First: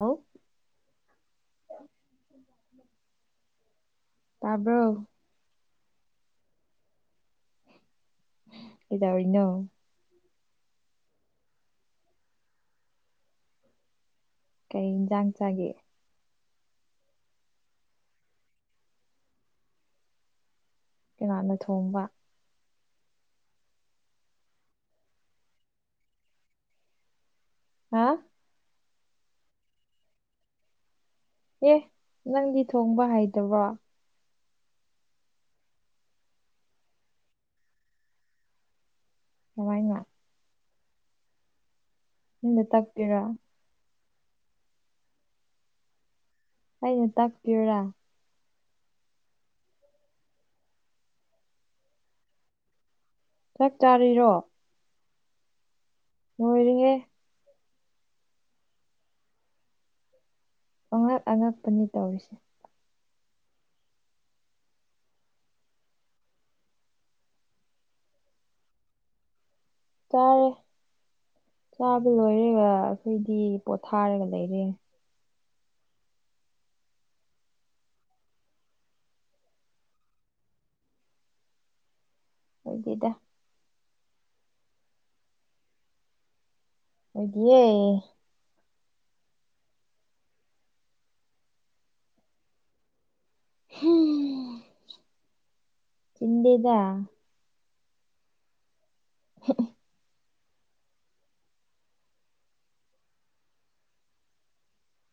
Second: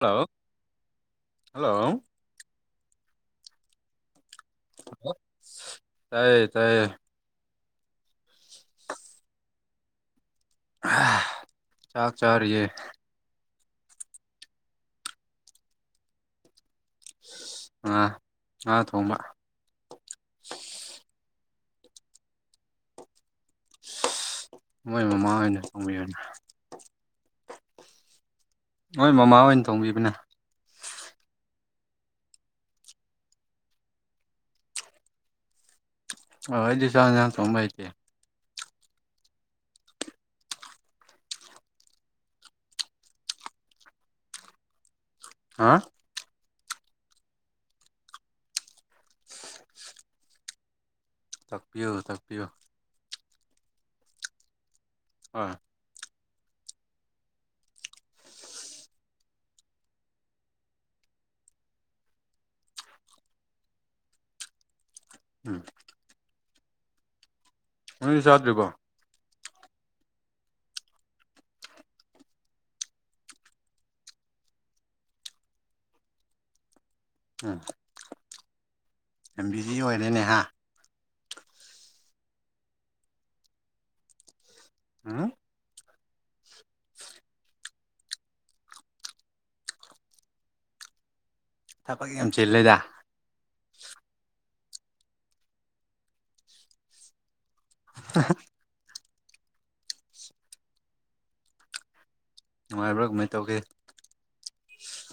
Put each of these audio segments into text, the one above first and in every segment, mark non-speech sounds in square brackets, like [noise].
hello hello hello ꯇꯥꯕ꯭ꯔꯣ hello ꯇꯥꯏꯌꯦ ꯇꯥꯏꯌꯦ ꯀꯩꯗꯧꯔꯤꯅꯣ ꯆꯥꯛ ꯆꯥꯔꯤꯌꯦ ꯀꯩ ꯌꯦꯟꯁꯥꯡ ꯆꯥꯒꯦ ꯑꯥ ꯉꯥ ꯊꯣꯡꯕ ꯍꯥꯟꯅ ꯊꯣꯡꯕ ꯃꯣꯏ ꯃꯃꯥ ꯍꯣꯏꯅ ꯇꯣꯡꯕꯤꯔꯤꯅꯦ ꯍꯥ ꯍꯣꯏ ꯃꯃꯥ ꯍꯣꯏꯅ ꯊꯣꯡꯕꯤꯕꯅꯦ ꯑꯦ ꯅꯪꯗꯤ ꯊꯣꯡꯕ ꯍꯩꯇꯕ꯭ꯔꯣ ꯑꯣ ꯑꯩꯗꯤ ꯆꯥꯛ ꯍꯦꯟꯁꯥꯡ ꯊꯣꯡꯕ ꯍꯩꯇꯦ ꯀꯃꯥꯏꯅ ꯏꯅ ꯇꯛꯄꯤꯔꯥ ꯍꯥ ꯑꯩꯅ ꯇꯥꯛꯄꯤꯌꯨꯔꯥ ꯇꯥꯛꯄꯤꯌꯨ ꯇꯥꯛꯄꯤꯌꯨ ꯆꯥꯛ ꯆꯥꯔꯤꯔꯣ ꯍꯣꯏ ꯂꯣꯏꯔꯦꯍꯦ ꯑꯉꯛ ꯑꯉꯛꯄꯅꯤ ꯇꯧꯔꯤꯁꯦ ꯎꯝ ꯅꯪꯗꯤ ꯆꯥꯗ꯭ꯔꯤꯕꯣ ꯆꯥꯔꯦ ꯆꯥꯕ ꯂꯣꯏꯔꯒ ꯑꯩꯈꯣꯏꯗꯤ ꯄꯣꯊꯥꯔꯒ ꯂꯩꯔꯦ ꯎꯝ ꯌꯥꯝ ꯕꯤꯖꯤ ꯑꯣꯏꯔꯦꯅꯦ ꯍꯥ ꯑꯣꯏꯗꯦꯗ ꯎꯝ ꯑꯣꯢꯗꯤꯌꯦ ꯊꯕꯛ ꯌꯥꯝ ꯆꯤꯜꯂꯦꯗ ꯍꯨꯨꯝ ꯆꯤꯟꯗꯦꯗ ꯍꯍ ꯍ ꯅꯨꯡꯉꯥꯏꯕ꯭ꯔꯥ ꯀꯃꯥꯏ ꯇꯧꯒꯦ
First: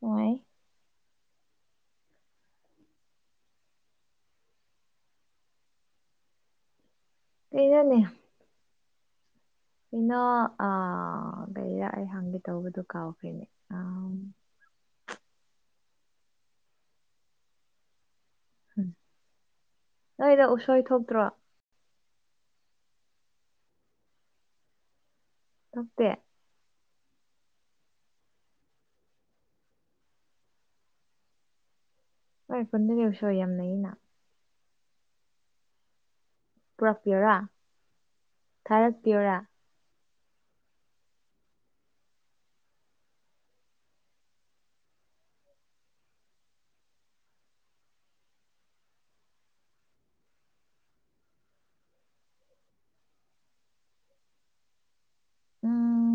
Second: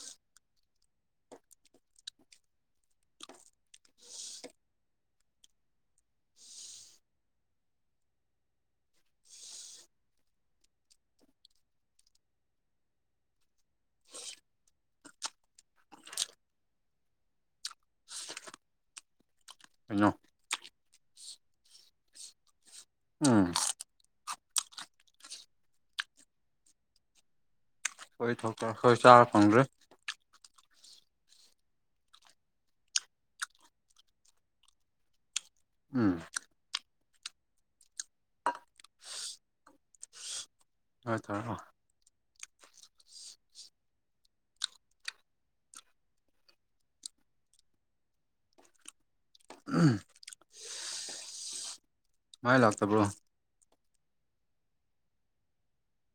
ꯅꯨꯉꯥꯢ ꯀꯩꯅꯣꯅꯦ ꯀꯩꯅꯣ ꯑꯥ ꯀꯩꯔ ꯑꯩ ꯍꯪꯒꯦ ꯇꯧꯕꯗꯣ ꯀꯥꯎꯈ꯭ꯔꯦꯅꯦ ꯑꯥ ꯀꯩꯅꯣ ꯅꯣꯢꯗꯣ ꯎꯁꯣꯏ ꯊꯣꯛꯇ꯭ꯔꯣ ꯎꯝ ꯊꯣꯛꯇꯦ ꯍꯣꯏ ꯊꯣꯛꯇꯦ ꯈꯣꯏ ꯆꯥꯕ ꯐꯪꯗ꯭ꯔꯦ ꯈꯣꯢ ꯈꯨꯟꯗꯗꯤ ꯎꯁꯣꯢ ꯌꯥꯝ ꯂꯩꯅ ꯎꯝ ꯔꯛꯄꯤꯌꯣꯔꯥ ꯊꯥꯔꯛꯄꯤꯌꯣꯔꯥ ꯍꯣꯏ ꯊꯥꯔꯛꯑꯣ ꯑꯍꯝ ꯃꯥꯏ ꯂꯥꯛꯇꯕ꯭ꯔꯣ ꯎꯝ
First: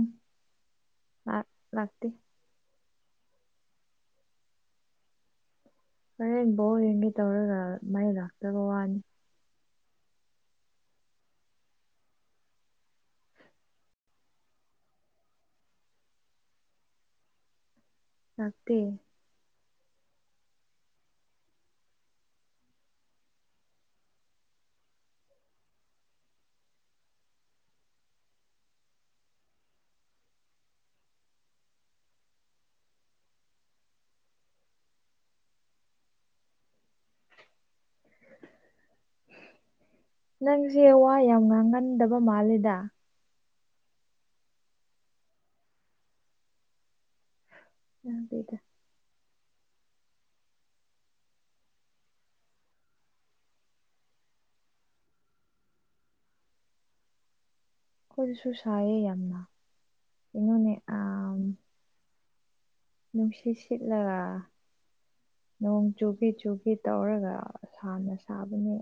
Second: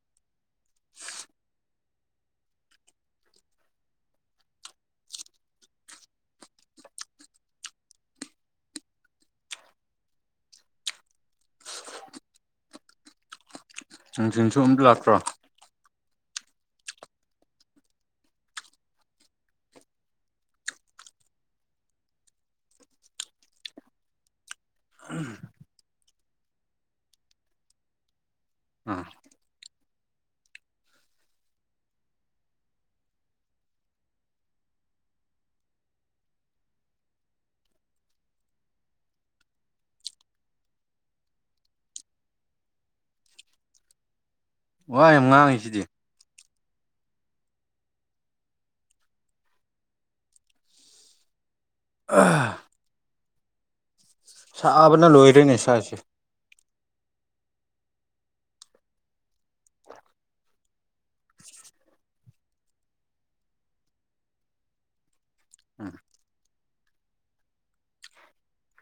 ꯂꯥꯛ- ꯂꯥꯛꯇꯦ ꯍꯣꯔꯦꯟ ꯕꯣꯜ ꯌꯦꯡꯒꯦ ꯇꯧꯔꯒ ꯃꯩ ꯂꯥꯛꯇꯕ ꯋꯥꯅꯦ ꯅꯨꯡꯊꯤꯟꯁꯨ ꯑꯝꯇ ꯂꯥꯛꯇ꯭ꯔꯣ ꯂꯥꯛꯇꯦ ꯑꯥ [inaudible] ꯅꯪꯁꯦ ꯋꯥ ꯌꯥꯝ ꯉꯥꯡꯒꯟꯗꯕ ꯃꯥꯜꯂꯦꯗ ꯋꯥ ꯌꯥꯝ ꯉꯥꯡꯉꯤ ꯁꯤꯗꯤ ꯉꯥꯡꯗꯦꯗ ꯑ ꯁꯥꯕꯅ ꯂꯣꯏꯔꯦꯅꯦ ꯁꯥꯁꯦ ꯈꯣꯏꯁꯨ ꯁꯥꯏꯑꯦ ꯌꯥꯝꯅ ꯀꯩꯅꯣꯅꯦ ꯑ ꯅꯨꯡꯁꯤꯠ ꯁꯤꯠꯂꯒ ꯅꯣꯡ ꯎꯝ ꯆꯨꯕꯤꯠ ꯆꯨꯕꯤꯠ ꯇꯧꯔꯒ ꯁꯥꯅ ꯁꯥꯕꯅꯦ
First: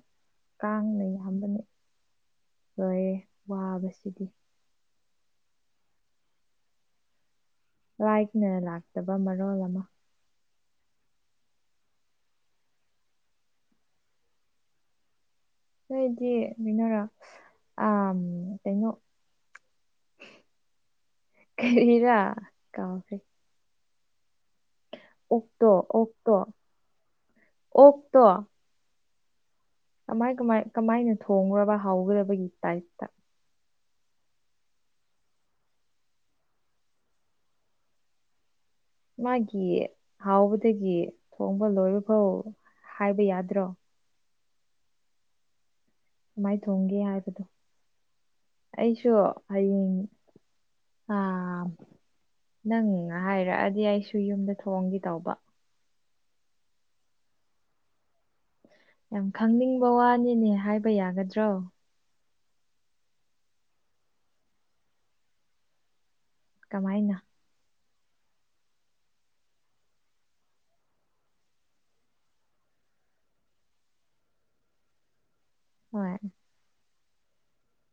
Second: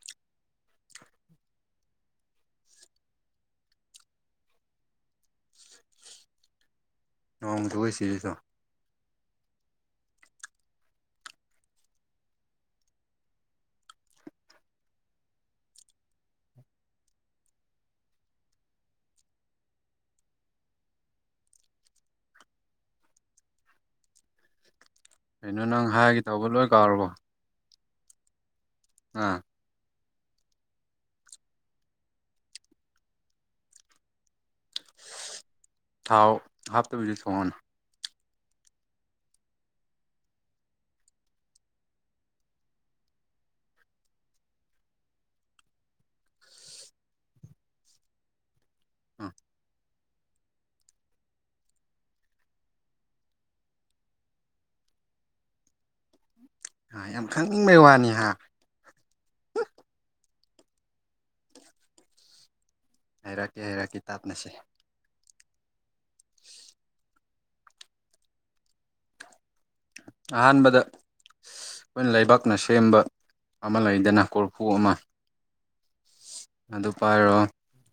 ꯀꯥꯡꯅ ꯌꯥꯝꯕꯅꯦ ꯂꯣꯏꯔꯦ ꯋꯥꯕꯁꯤꯗꯤ ꯅꯣꯡ ꯆꯨꯏ ꯁꯤꯗꯁꯨ ꯂꯥꯏꯠꯅ ꯂꯥꯛꯇꯕ ꯃꯔꯣꯜ ꯑꯃ ꯅꯣꯏꯗꯤ ꯃꯤꯅꯔꯥ ꯑꯝ ꯀꯩꯅꯣ ꯀꯔꯤꯔꯥ ꯀꯥꯎꯈ꯭ꯔꯦ ꯀꯩꯅꯣ ꯑꯣꯛꯇꯣ ꯅꯪ ꯍꯥꯏꯒꯦ ꯑꯣꯛꯇꯣ ꯇꯧꯕ ꯂꯣꯏ ꯀꯥꯎꯔꯕꯣ ꯑꯣꯛꯇꯣ ꯑꯥ ꯀꯃꯥꯏ ꯀꯃꯥꯏ ꯀꯃꯥꯏꯅ ꯊꯣꯡꯕ꯭ꯔꯕ ꯍꯥꯎꯒꯗꯕꯒꯤ ꯇꯥꯏꯞꯇ ꯊꯥꯎ ꯍꯥꯞꯇꯕꯤꯗ ꯊꯣꯡꯉꯨꯅꯦ ꯃꯥꯒꯤ ꯍꯥꯎꯕꯗꯒꯤ ꯊꯣꯡꯕ ꯂꯣꯏꯕꯐꯥꯎ ꯍꯥꯏꯕ ꯌꯥꯗ꯭ꯔꯣ ꯀꯃꯥꯏ ꯊꯣꯡꯒꯦ ꯍꯥꯏꯕꯗꯣ ꯑꯩꯁꯨ ꯎꯝ ꯍꯌꯦꯡ ꯑꯥ ꯅꯪ ꯍꯥꯏꯔꯛꯑꯗꯤ ꯑꯩꯁꯨ ꯌꯨꯝꯗ ꯊꯣꯡꯒꯦ ꯇꯧꯕ ꯑꯥ ꯌꯥꯝ ꯈꯪꯅꯤꯡꯕꯩ ꯋꯥꯅꯤ ꯍꯥ ꯌꯥꯝ ꯈꯪꯅꯤꯡꯕ ꯋꯥꯅꯤꯅꯦ ꯍꯥꯏꯕ ꯌꯥꯒꯗ꯭ꯔꯣ ꯍꯩꯔꯛꯀꯦ ꯍꯩꯔꯛꯀꯦ ꯇꯥꯞꯅꯁꯦ ꯀꯃꯥꯏꯅ ꯑꯍꯥꯟꯕꯗ ꯑꯩꯈꯣꯏꯅ ꯂꯩꯕꯥꯛꯅ ꯁꯦꯝꯕ ꯑꯃ ꯂꯩꯗꯅ ꯀꯣꯔꯐꯨ ꯑꯃ ꯍꯣꯏ ꯑꯗꯨ ꯄꯥꯏꯔꯣ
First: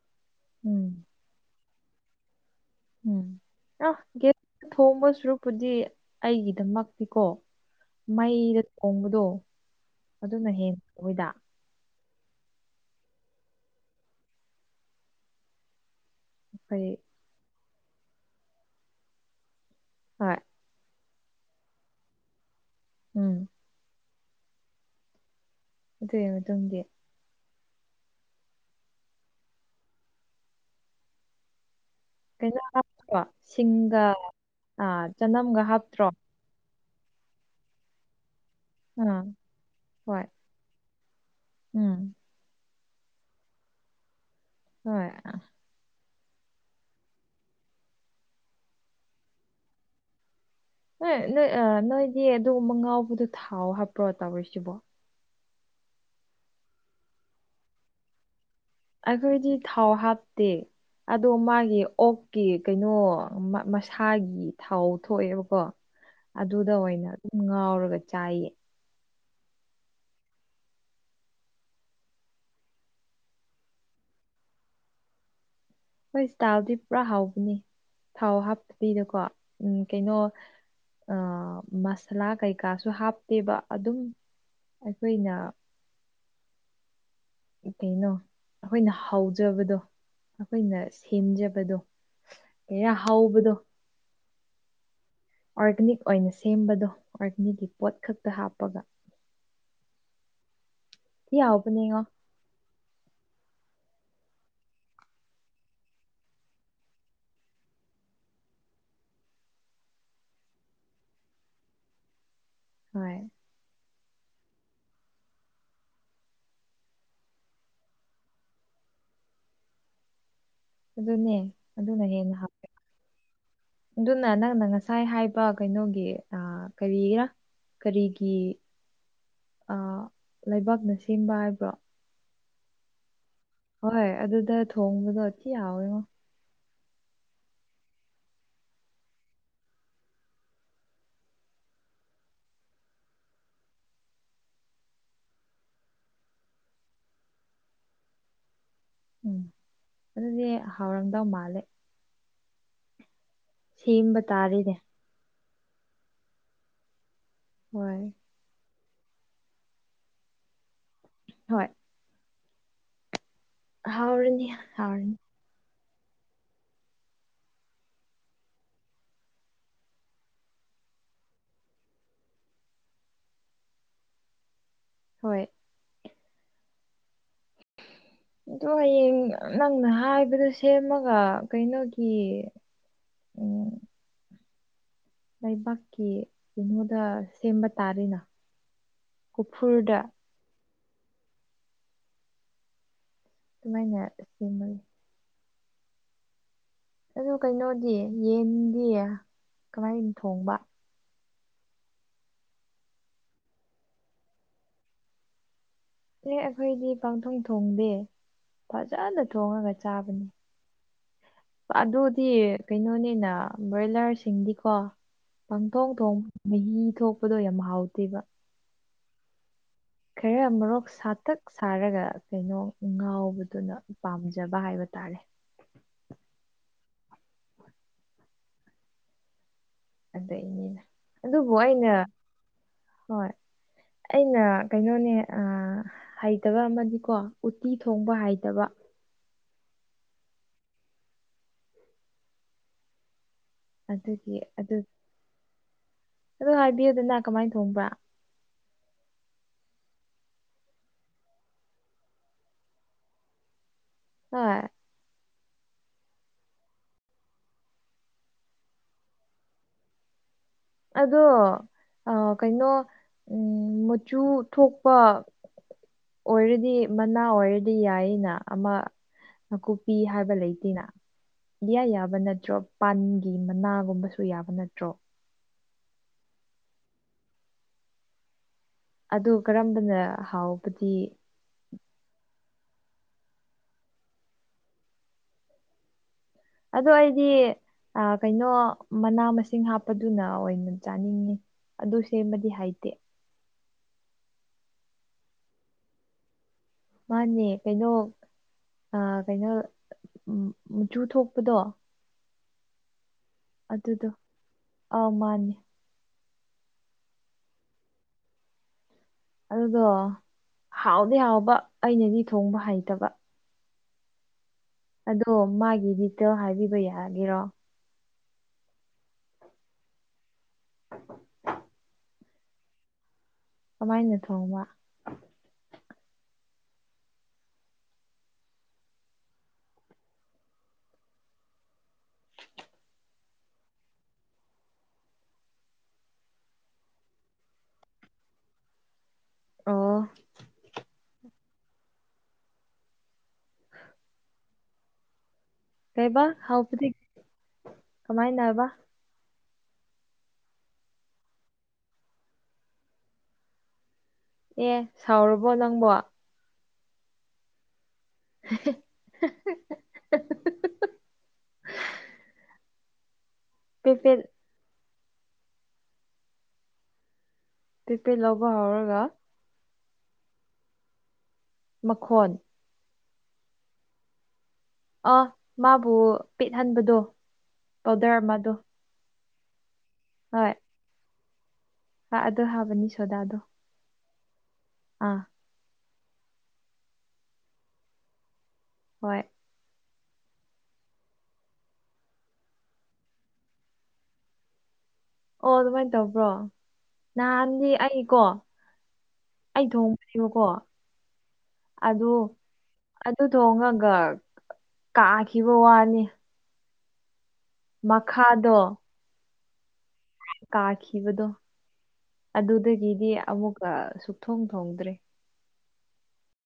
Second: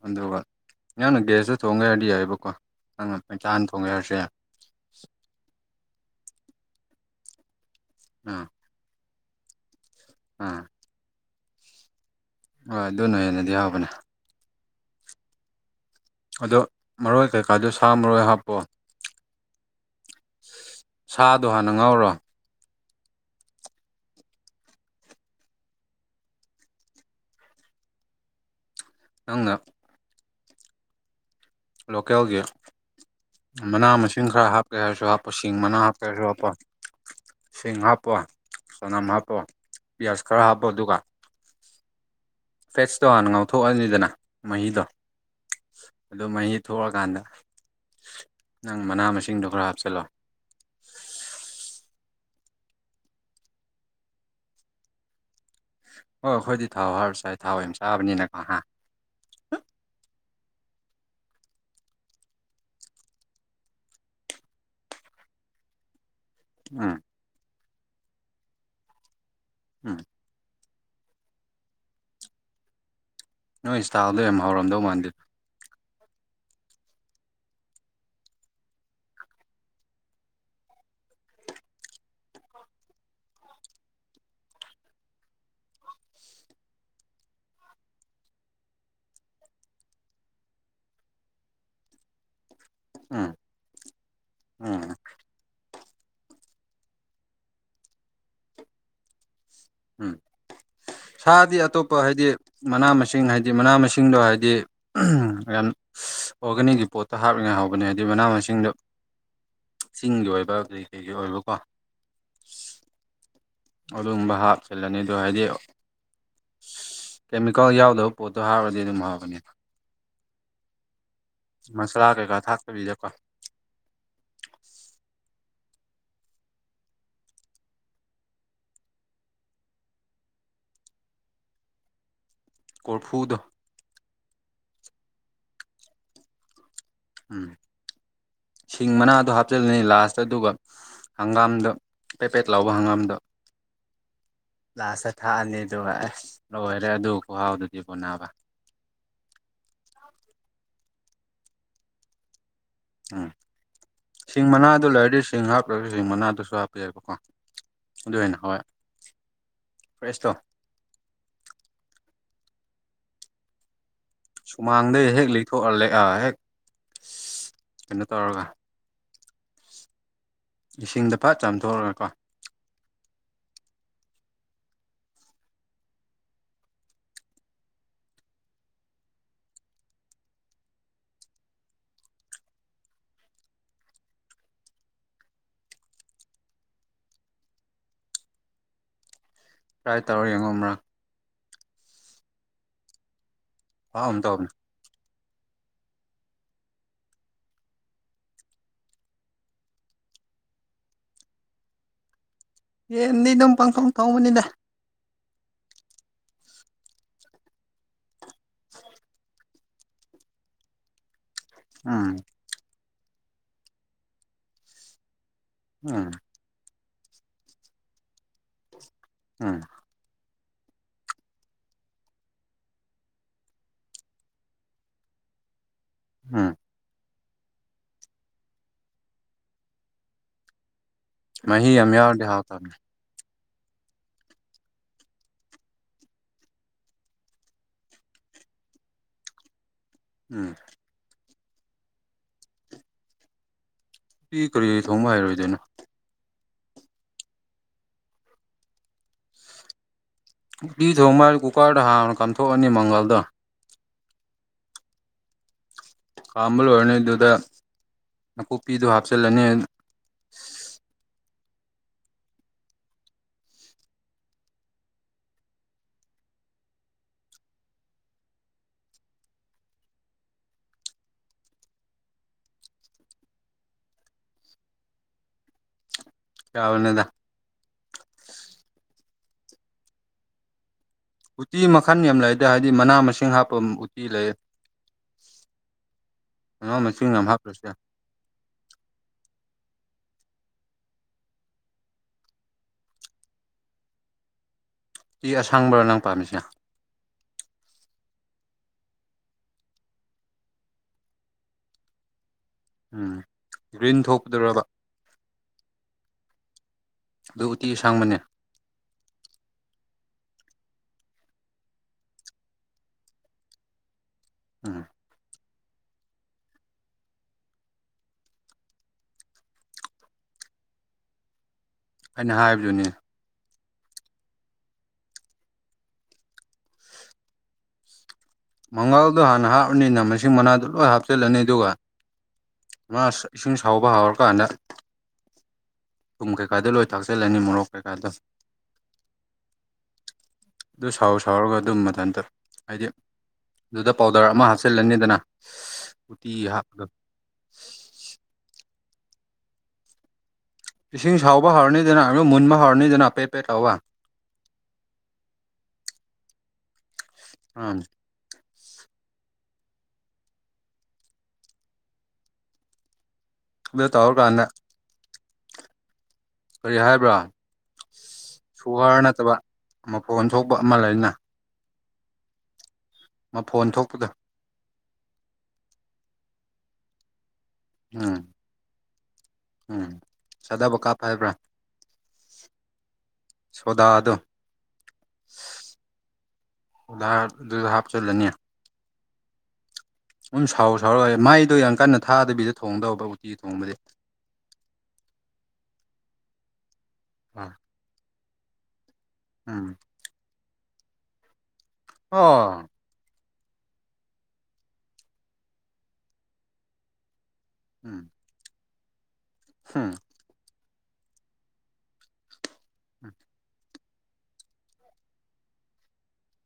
ꯑꯗꯨꯒ ꯎꯝ ꯅꯪꯅ ꯒ꯭ꯌꯥꯁꯇ ꯊꯣꯡꯒꯦ ꯍꯥꯏꯗꯤ ꯌꯥꯏꯑꯕꯀꯣ ꯅꯪꯅ ꯎꯝ ꯃꯩꯇꯥꯟ ꯊꯣꯡꯒꯦ ꯑꯥ ꯍꯥꯏꯔꯁꯨ ꯌꯥꯏ ꯒꯦꯁꯇ ꯊꯣꯡꯕ ꯁꯨꯔꯨꯄꯨꯗꯤ ꯑꯩꯒꯤꯗꯃꯛꯇꯤꯀꯣ ꯑꯥ ꯃꯩꯗ ꯊꯣꯡꯕꯗꯣ ꯑꯗꯨꯅ ꯑꯥ ꯍꯦꯟꯅ ꯑꯩꯈꯣꯏꯗ ꯍꯣꯏ ꯑꯗꯨꯅ ꯍꯦꯟꯅꯗꯤ ꯍꯥꯎꯕꯅꯦ ꯑꯗꯣ ꯑꯩꯈꯣꯏ ꯃꯔꯣꯏ ꯀꯩꯀꯥꯗꯣ ꯁꯥ ꯃꯔꯣꯏ ꯍꯥꯞꯄꯣ ꯍꯣꯏ ꯁꯥꯗꯣ ꯍꯥꯟꯅ ꯉꯧꯔꯣ ꯎꯝ ꯑꯗꯨ ꯃꯇꯨꯡꯗꯤ ꯅꯪꯅ ꯂꯣꯀꯦꯜꯒꯤ ꯀꯩꯅꯣ ꯍꯥꯞꯇ꯭ꯔꯣ ꯃꯅꯥ ꯁꯤꯡꯒ ꯃꯁꯤꯡ ꯈꯔ ꯍꯥꯞꯀꯦ ꯍꯥꯏꯔꯁꯨ ꯑꯥ ꯍꯥꯞꯄ ꯁꯤꯡ ꯆꯅꯝꯒ ꯃꯅꯥ ꯍꯥꯞꯀꯦ ꯍꯥꯞꯇ꯭ꯔꯣ ꯍꯥꯏꯔꯁꯨ ꯍꯥꯞꯄꯣ ꯁꯤꯡ ꯍꯥꯞꯄꯣ ꯆꯅꯝ ꯑꯥ ꯍꯥꯞꯄꯣ ꯄꯤꯌꯥꯁ ꯍꯣꯏ ꯈꯔ ꯍꯥꯞꯄꯣ ꯑꯗꯨꯒ ꯎꯝ ꯐꯦꯁꯇꯣ ꯍꯥꯟꯅ ꯉꯥꯎꯊꯣꯛꯑꯅꯤꯗꯅ ꯃꯍꯤꯗꯣ ꯍꯣꯏ ꯑꯗꯨ ꯃꯍꯤ ꯊꯣꯛꯑꯀꯥꯟꯗ ꯅꯪ ꯃꯅꯥ ꯃꯁꯤꯡꯗꯣ ꯈꯔ ꯍꯥꯞꯆꯤꯜꯂꯣ ꯍꯣꯏ ꯅꯣꯏ ꯅꯣꯏꯗꯤ ꯑꯗꯨꯒꯨꯝꯕ ꯉꯥꯎꯕꯗꯣ ꯊꯥꯎ ꯍꯥꯏꯄ꯭ꯔꯣ ꯇꯧꯔꯤꯁꯤꯕꯣ ꯑꯣ ꯑꯩꯈꯣꯏꯗꯤ ꯊꯥꯎ ꯍꯞꯔꯥ ꯆꯥꯏ ꯊꯥꯎ ꯌꯥꯝ ꯆꯥꯕꯅꯤꯅꯀꯣ ꯍꯥ ꯇꯦ ꯑꯗꯣ ꯃꯥꯒꯤ ꯑꯣꯛꯀꯤ ꯀꯩꯅꯣ ꯃꯁꯥꯒꯤ ꯊꯥꯎ ꯊꯣꯛꯑꯦꯕꯀꯣ ꯑꯗꯨꯗ ꯎꯝ ꯑꯣꯏꯅ ꯑꯗꯨꯝ ꯉꯥꯎꯔꯒ ꯆꯥꯏꯌꯦ ꯎꯝ ꯅꯣꯏ ꯏꯟꯁꯇꯥꯜꯗꯣ ꯌꯥꯝ ꯍꯧꯔꯝꯗꯧ ꯃꯥꯟꯗꯦ ꯍꯣꯏ ꯏꯁꯇꯥꯜꯗꯤ ꯄꯨꯔꯥ ꯍꯥꯎꯕꯅꯤ ꯊꯥꯎ ꯍꯥꯞꯇꯕꯤꯗꯀꯣ ꯎꯝ ꯀꯩꯅꯣ ꯑꯥ ꯃꯁꯥꯂꯥ ꯀꯩꯀꯥꯁꯨ ꯍꯥꯞꯇꯦꯕ ꯑꯗꯨꯝ ꯑꯩꯈꯣꯏꯅ ꯀꯩꯅꯣ ꯑꯩꯈꯣꯏꯅ ꯍꯥꯎꯖꯕꯗꯣ ꯑꯩꯈꯣꯏꯅ ꯁꯦꯝꯖꯕꯗꯣ ꯀꯩꯌ ꯎꯝ ꯍꯥꯎꯕꯗꯣ ꯎꯝ ꯑꯣꯔꯒꯥꯅꯤꯛ ꯑꯣꯏꯅ ꯁꯦꯝꯕꯗꯣ ꯑꯣꯔꯒꯥꯅꯤꯛꯀꯤ ꯄꯣꯠ ꯈꯛꯇ ꯍꯥꯞꯄꯒ ꯎꯝ ꯊꯤ ꯁꯥꯗꯤ ꯍꯥꯎꯕꯅꯦꯉꯣ ꯑꯇꯣꯞꯄ ꯍꯥꯏꯗꯤ ꯃꯅꯥ ꯃꯁꯤꯡ ꯍꯥꯏꯗꯤ ꯍꯥꯏꯗꯤ ꯃꯅꯥ ꯃꯁꯤꯡꯗꯣ ꯍꯥꯏꯗꯤ ꯌꯥꯝ ꯑꯣꯔꯒꯥꯅꯤꯛꯀꯤ ꯄꯣꯠꯇ ꯍꯥꯞꯂꯤꯉꯥꯏ ꯍꯥꯎꯕꯅꯦ ꯍꯥꯏꯗꯤ ꯃꯅꯥ ꯃꯁꯤꯡꯗꯣ [inaudible] ꯆꯤꯡꯒꯤ ꯑꯣꯏꯕ ꯀꯩ ꯀꯩꯒꯤ ꯑꯣꯏꯕꯀꯣ ꯍꯣꯏ ꯑꯗꯨꯒꯨꯝꯕ ꯍꯥꯞꯆꯤꯜꯂꯅꯤ ꯑꯗꯣ ꯍꯥꯏꯗꯤ ꯀꯦꯃꯤꯀꯦꯜ ꯌꯥꯎꯗꯕ ꯄꯣꯠꯇꯣ ꯍꯥꯞꯔꯗꯤ ꯑꯗꯨꯝ ꯍꯥꯥꯎꯒꯅꯤ ꯑꯗꯨꯅꯦ ꯑꯗꯨꯅ ꯍꯦꯟꯅ ꯀꯩꯀꯥ ꯍꯥꯎꯋꯦ ꯊꯥꯛꯇꯕꯤꯗꯀꯣ ꯑꯗꯨꯅ ꯅꯪꯅ ꯉꯁꯥꯏ ꯍꯥꯏꯕ ꯀꯩꯅꯣꯒꯤꯑꯥ ꯀꯔꯤꯔꯥ ꯀꯔꯤꯒꯤ ꯑꯥ ꯂꯩꯕꯥꯛꯅ ꯁꯦꯝꯕ ꯍꯥꯏꯕ꯭ꯔꯣ ꯀꯣꯔꯐꯨꯗꯣ ꯍꯣꯏ ꯑꯗꯨꯗ ꯊꯣꯡꯕꯗꯣ ꯊꯤ ꯍꯥꯎꯋꯦꯉꯣ ꯎꯝ ꯁꯤꯡ ꯃꯅꯥꯗꯣ ꯍꯥꯞꯆꯜꯂꯅꯤ ꯂꯥꯁꯇ ꯑꯗꯨꯒ ꯍꯪꯒꯥꯝꯗꫭ ꯄꯦꯠ ꯄꯦꯠ ꯂꯥꯎꯕ ꯍꯪꯒꯥꯝꯗꯣ ꯂꯥꯁꯇ ꯊꯥꯛꯑꯅꯤ ꯑꯗꯨꯒ ꯑꯁ ꯂꯣꯏꯔꯦ ꯑꯗꯨ ꯈꯨꯍꯥꯎꯗꯨꯗꯤ ꯕꫭ ꯅꯥꯕ ꯎꯝ ꯑꯗꯨꯅꯦ ꯍꯥꯎꯔꯝꯗꯧ ꯃꯥꯜꯂꯦ ꯎꯝ ꯁꯦꯝꯕ ꯁꯤꯡ ꯇꯥꯔꯦꯅꯦ ꯃꯅꯥꯗꯨ ꯂꯩꯔꯗꯤ ꯁꯤꯡ ꯉꯥꯏꯍꯥꯛ [unintelligible] ꯁꯤꯡ ꯃꯅꯥꯗꯨꯁꯨ ꯍꯥꯞꯄ ꯌꯥꯏꯕꯀꫭ ꯍꯣꯏ ꯑꯗꯨ ꯍꯦꯟꯅ ꯍꯥꯎꯋꯦ ꯄ꯭ꯔꯦꯁꯇꯣ ꯍꯣꯏ ꯍꯥꯎꯔꯅꯤ ꯁꯨꯃꯥꯡꯗ ꯍꯥꯎꯔꯅꯤ ꯍꯦꯛ ꯂꯩꯊꯣꯛꯑ [unintelligible] ꯍꯦꯛ ꯀꯩꯅꯣ ꯇꯧꯔꯒ ꯏꯁꯤꯡꯗ ꯐꯠ ꯆꯥꯝꯊꯣꯛꯔꯒꯀꯣ ꯍꯣꯏ [inaudible] ꯑꯗꯨ ꯍꯌꯦꯡ ꯅꯪꯅ ꯍꯥꯏꯕꯗꯨ ꯁꯦꯝꯃꯒ ꯀꯩꯅꯣꯒꯤ ꯑꯣ ꯂꯩꯕꯥꯛꯀꯤ ꯀꯩꯅꯣꯗ ꯁꯦꯝꯕ ꯇꯥꯔꯦꯅ ꯀꯨꯐꯨꯔꯗ ꯇ꯭ꯔꯥꯏ ꯇꯧꯔ ꯌꯦꯡꯉꯣ ꯑꯃꯔꯛ ꯑꯗꯨꯝꯃꯥꯏꯅ ꯈꯨꯍꯥꯎ ꯑꯃ ꯇꯧꯕꯅꯦ ꯁꯦꯝꯃꫭ ꯑꯗꫭ ꯀꯩꯅꯣꯗꯤ ꯌꯦꯟꯗꯤ ꯀꯝꯃꯥꯏꯟ ꯊꯣꯡꯕ ꯌꯦꯟꯗꯤ ꯑꯗꯨꯝ ꯄꯪꯊꯣꯡ ꯊꯣꯡꯕꯅꯤꯗ ꯑꯦ ꯑꯩꯈꯣꯏꯗꯤ ꯄꯡꯊꯣꯡ ꯊꯣꯡꯗꯦ ꯐꯖꯅ ꯊꯣꯡꯉꯒ ꯆꯥꯕꯅꯤ ꯎꯝ ꯑꯗꯨꯗꯤ ꯀꯩꯅꯣꯅꯤꯅ ꯕ꯭ꯔꯣꯏꯂꯔꯁꯤꯡꯗꯤꯀꯣ ꯄꯪꯊꯣꯡ ꯎꯝ ꯊꯣꯡ ꯃꯍꯤ ꯊꯣꯛꯄꯗꯣ ꯌꯥꯝ ꯍꯥꯎꯇꯦꯕ ꯎꯝ ꯈꯔ ꯃꯣꯔꫭꯛ ꯁꯥꯇꯛ ꯁꯥꯔꯒ ꯀꯩꯅꯣ ꯉꯥꯎꯕꯗꯨꯅ ꯄꯥꯝꯖꯕ ꯍꯥꯏꯕ ꯇꯥꯔꯦ [inaudible] [unintelligible] [inaudible] ꯑꯗꯨꯏꯅꯤꯗ ꯑꯗꯨꯕꯨ ꯃꯍꯤ ꯌꯥꯝ ꯑꯩꯅ ꯌꯥꯎꯔꯗꯤ ꯍꯥꯎꯇꯕꯅꯦ ꯍꯣꯏ ꯑꯩꯅ ꯀꯩꯅꯣꯅꯦ ꯍꯩꯇꯕ ꯑꯃꯗꯤꯀꯣ ꯎꯠꯇꯤ ꯊꯣꯡꯕ ꯍꯩꯇꯕ [inaudible] ꯎꯝ ꯑꯗꯨꯒꯤ ꯎꯇꯤ ꯀꯔꯤꯒꯤ ꯊꯣꯡꯕ ꯍꯩꯔꯣꯏꯗꫭꯏꯅꯣ ꯑꯗꫭ ꯍꯥꯏꯕꯤꯌꯨꯗꯅ ꯀꯝꯃꯥꯏ ꯊꯣꯡꯕ꯭ꯔ ꯎꯇꯤ ꯊꯣꯡꯕ ꯍꯥꯏꯕꯨ ꯀꯨꯀꯔꯗ ꯍꯥꯟꯅ ꯀꯥꯝꯊꯣꯛꯑꯅꯤ ꯃꯪꯒꯜꯗꫭ ꯍꯣꯏ ꯀꯥꯝꯕ ꯂꯣꯏꯔꯅꯤ ꯑꯗꯨꯗ ꯅꯥꯀꯨꯞꯄꯤꯗꫭ ꯍꯥꯞꯆꯜꯂꯅꯤ ꯑꯗꯣ ꯑ ꯀꯩꯅꯣ ꯎꯝ ꯃꯆꯨ ꯊꯣꯛꯄ ꯑꯣꯏꯔꯗꯤ ꯃꯅꯥ ꯑꯣꯏꯔꯗꯤ ꯌꯥꯏꯌꯦꯅ ꯑꯃ ꯅꯥꯀꯨꯞꯄꯤ ꯍꯥꯏꯕ ꯂꯩꯇꯦꯅ ꯏꯌꯥ ꯌꯥꯕ ꯅꯠꯇ꯭ꯔꯣ ꯄꯥꯟꯒꯤ ꯃꯅꯥꯒꯨꯝꯕꯁꯨ ꯌꯥꯕ ꯅꯠꯇ꯭ꯔꯣ ꯌꯥꯥꯕꯅꯦꯗ ꯑꯗꯨ ꯀꯔꯝꯕꯅ ꯍꯥꯎꯕꯗꯤ ꯎꯠꯇꯤ ꯃꯈꯜ ꯌꯥꯝ ꯂꯩꯗꯦ ꯍꯥꯏꯗꯤ ꯃꯅꯥ ꯃꯁꯤꯡ ꯍꯥꯞꯄꯝ ꯎꯠꯇꯤ ꯂꯩꯌꯦ ꯑꯗꯣ ꯌꯥꯝ ꯑꯩꯗꯤ ꯍꯥꯞꯄ꯭ꯔꯁꯨ ꯌꯥꯏ ꯑꯥ ꯀꯩꯅꯣ ꯃꯅꯥ ꯃꯁꯤꯡ ꯍꯥꯞ ꯑꯗꯨꯅ ꯑꯣꯏꯅ ꯆꯥꯅꯤꯡꯉꯦ ꯑꯗꯨ ꯁꯦꯝꯕꯗꯤ ꯍꯥꯏꯇꯦ ꯎꯇꯤ ꯑꯁꯪꯕ꯭ꯔ ꯅꯪ ꯄꯥꯝꯃꯤꯁꯤꯅ ꯃꯥꯅꯦ ꯀꯩꯅꯣ ꯑꯥ ꯀꯩꯅꯣ ꯎꯝ ꯃꯨꯆꯨ ꯊꯣꯛꯄꯗꯣ ꯎꯝ ꯒ꯭ꯔꯤꯟ ꯑꯗꯨꯗꯣ ꯊꯣꯛꯄꯗꯨꯔꯕ ꯑꯥ ꯃꯥꯅꯦ ꯑꯗꯨ ꯎꯠꯇꯤ ꯑꯁꯪꯕꯅꯦ ꯑꯗꯨꯗꯣ ꯍꯥꯎꯗꯤ ꯍꯥꯎꯕ ꯑꯩꯅꯗꯤ ꯊꯣꯡꯕ ꯍꯩꯇꯕ ꯎꯝ ꯑꯗꯣ ꯃꯥꯒꯤ ꯗꯤꯇꯦꯜ ꯍꯥꯏꯕꯤꯕ ꯌꯥꯒꯦꯔꯣ ꯑꯩꯅ ꯍꯥꯏꯕꯗꯨꯅꯤ ꯀꯃꯥꯏꯅ ꯊꯣꯡꯕ ꯃꯉꯥꯜꯗꯣ ꯍꯥꯟꯅ ꯍꯥꯞꯔꯅꯤꯅ ꯃꯁꯤꯡ ꯃꯅꯥꯗꯨ ꯂꯣꯏ ꯍꯥꯞꯆꯤꯜꯂꯅꯤ ꯑꯗꯨꯒ ꯃꯥꯁ ꯏꯁꯤꯡ ꯁꯧꯕ ꯍꯧꯔꯀꯥꯟꯗ ꯊꯨꯝ ꯀꯩꯀꯥꯗꯨ ꯂꯣꯏ ꯊꯥꯛꯆꯜꯂꯅꯤ ꯃꯣꯔꯣꯛ ꯀꯩꯀꯥꯗꯣ ꯑꯣ ꯑꯗꯨ ꯁꯧꯁ ꯁꯧꯔꯒ ꯑꯗꯨꯝ ꯃꯊꯟꯇ ꯍꯥꯏꯗꯤ ꯑꯗꯨꯗ ꯄꯥꯎꯗꯔ ꯑꯃꯥ ꯍꯥꯞꯆꯤꯜꯂꯅꯤꯗꯅ ꯀꯩꯕ ꯎꯇꯤ ꯍꯥꯞꯄꯗꯣ ꯍꯥꯎꯄꯗꯤ ꯀꯃꯥꯏꯅ ꯍꯥꯏꯕ ꯏꯁꯤꯡ ꯁꯥꯎꯕ ꯍꯧꯔꯅꯤꯗꯅ ꯑꯗꯨ ꯃꯨꯟꯕ ꯍꯧꯔꯅꯤꯗꯅ ꯄꯦꯠ ꯄꯦꯠ ꯂꯥꯎꯕ ꯑꯦ ꯁꯥꯎꯔꯕꯣ ꯅꯪꯕꯣ [unintelligible] [unintelligible] ꯑꯗꯨ ꯇꯧꯔ ꯄꯦꯄꯦꯠ ꯀꯥꯟꯗ ꯀꯔꯤ ꯍꯥꯏꯕ꯭ꯔꯥ ꯄꯦꯠ ꯄꯦꯠ ꯂꯥꯎꯕ ꯁꯨꯒꯔ ꯍꯧꯔꯒ ꯅꯠꯇꯕ ꯃꯐꯣꯟ ꯊꯣꯛꯄ ꯑꯃꯥ ꯂꯩꯅ ꯃꯈꯣꯟ ꯃꯐꯣꯟ ꯊꯣꯛꯄꯗꯨ ꯑꯣ ꯃꯥꯕꯨ ꯄꯦꯠꯍꯟꯕꯗꯣ ꯄꯥꯎꯗꯔ ꯎꯝ ꯑꯃꯗꯣ ꯎꯝ ꯍꯣꯏ ꯆꯥꯗꯕ ꯀꯥꯞꯄ ꯍꯥꯏꯕ꯭ꯔꯥ ꯍꯥ ꯑꯗꯣ ꯍꯥꯞꯄꯅꯤ ꯁꯣꯗꯥꯗꯣ ꯁꯣꯗꯥꯗꯣ ꯑꯥ [unintelligible] ꯍꯥꯞꯆꯜꯂꯅꯤ ꯍꯣꯏ ꯑꯗꯨꯝ ꯁꯥꯎ ꯁꯥꯎꯔꯒ ꯃꯥꯏꯗꯣ ꯌꯥꯝ ꯀꯟꯅ ꯊꯥꯗꯕꯤꯗ ꯊꯣꯡꯗꯧꯕ ꯎꯠꯇꯤ ꯊꯣꯡꯕꯗꯤ ꯑꯣ ꯑꯗꯨꯃꯥꯏꯟ ꯇꯧꯕ꯭ꯔꯣ ꯅꯍꯥꯟꯗꯤ ꯑꯩꯀꯣ ꯑꯩ ꯎꯝ ꯊꯣꯡ ꯏꯌꯣꯀꯣ ꯑꯣ ꯗꯨ ꯊꯣꯡꯉꯒ ꯀꯥꯈꯤꯕ ꯋꯥꯅꯦ ꯎꯝ ꯃꯈꯥꯗꯣ ꯍꯨꯝ ꯀꯥꯈꯤꯕꯗꯣ ꯑꯗꯨꯗꯒꯤꯗꯤ ꯑꯃꯨꯛꯀ ꯁꯨꯛꯊꯣꯡ ꯊꯣꯡꯗ꯭ꯔꯦ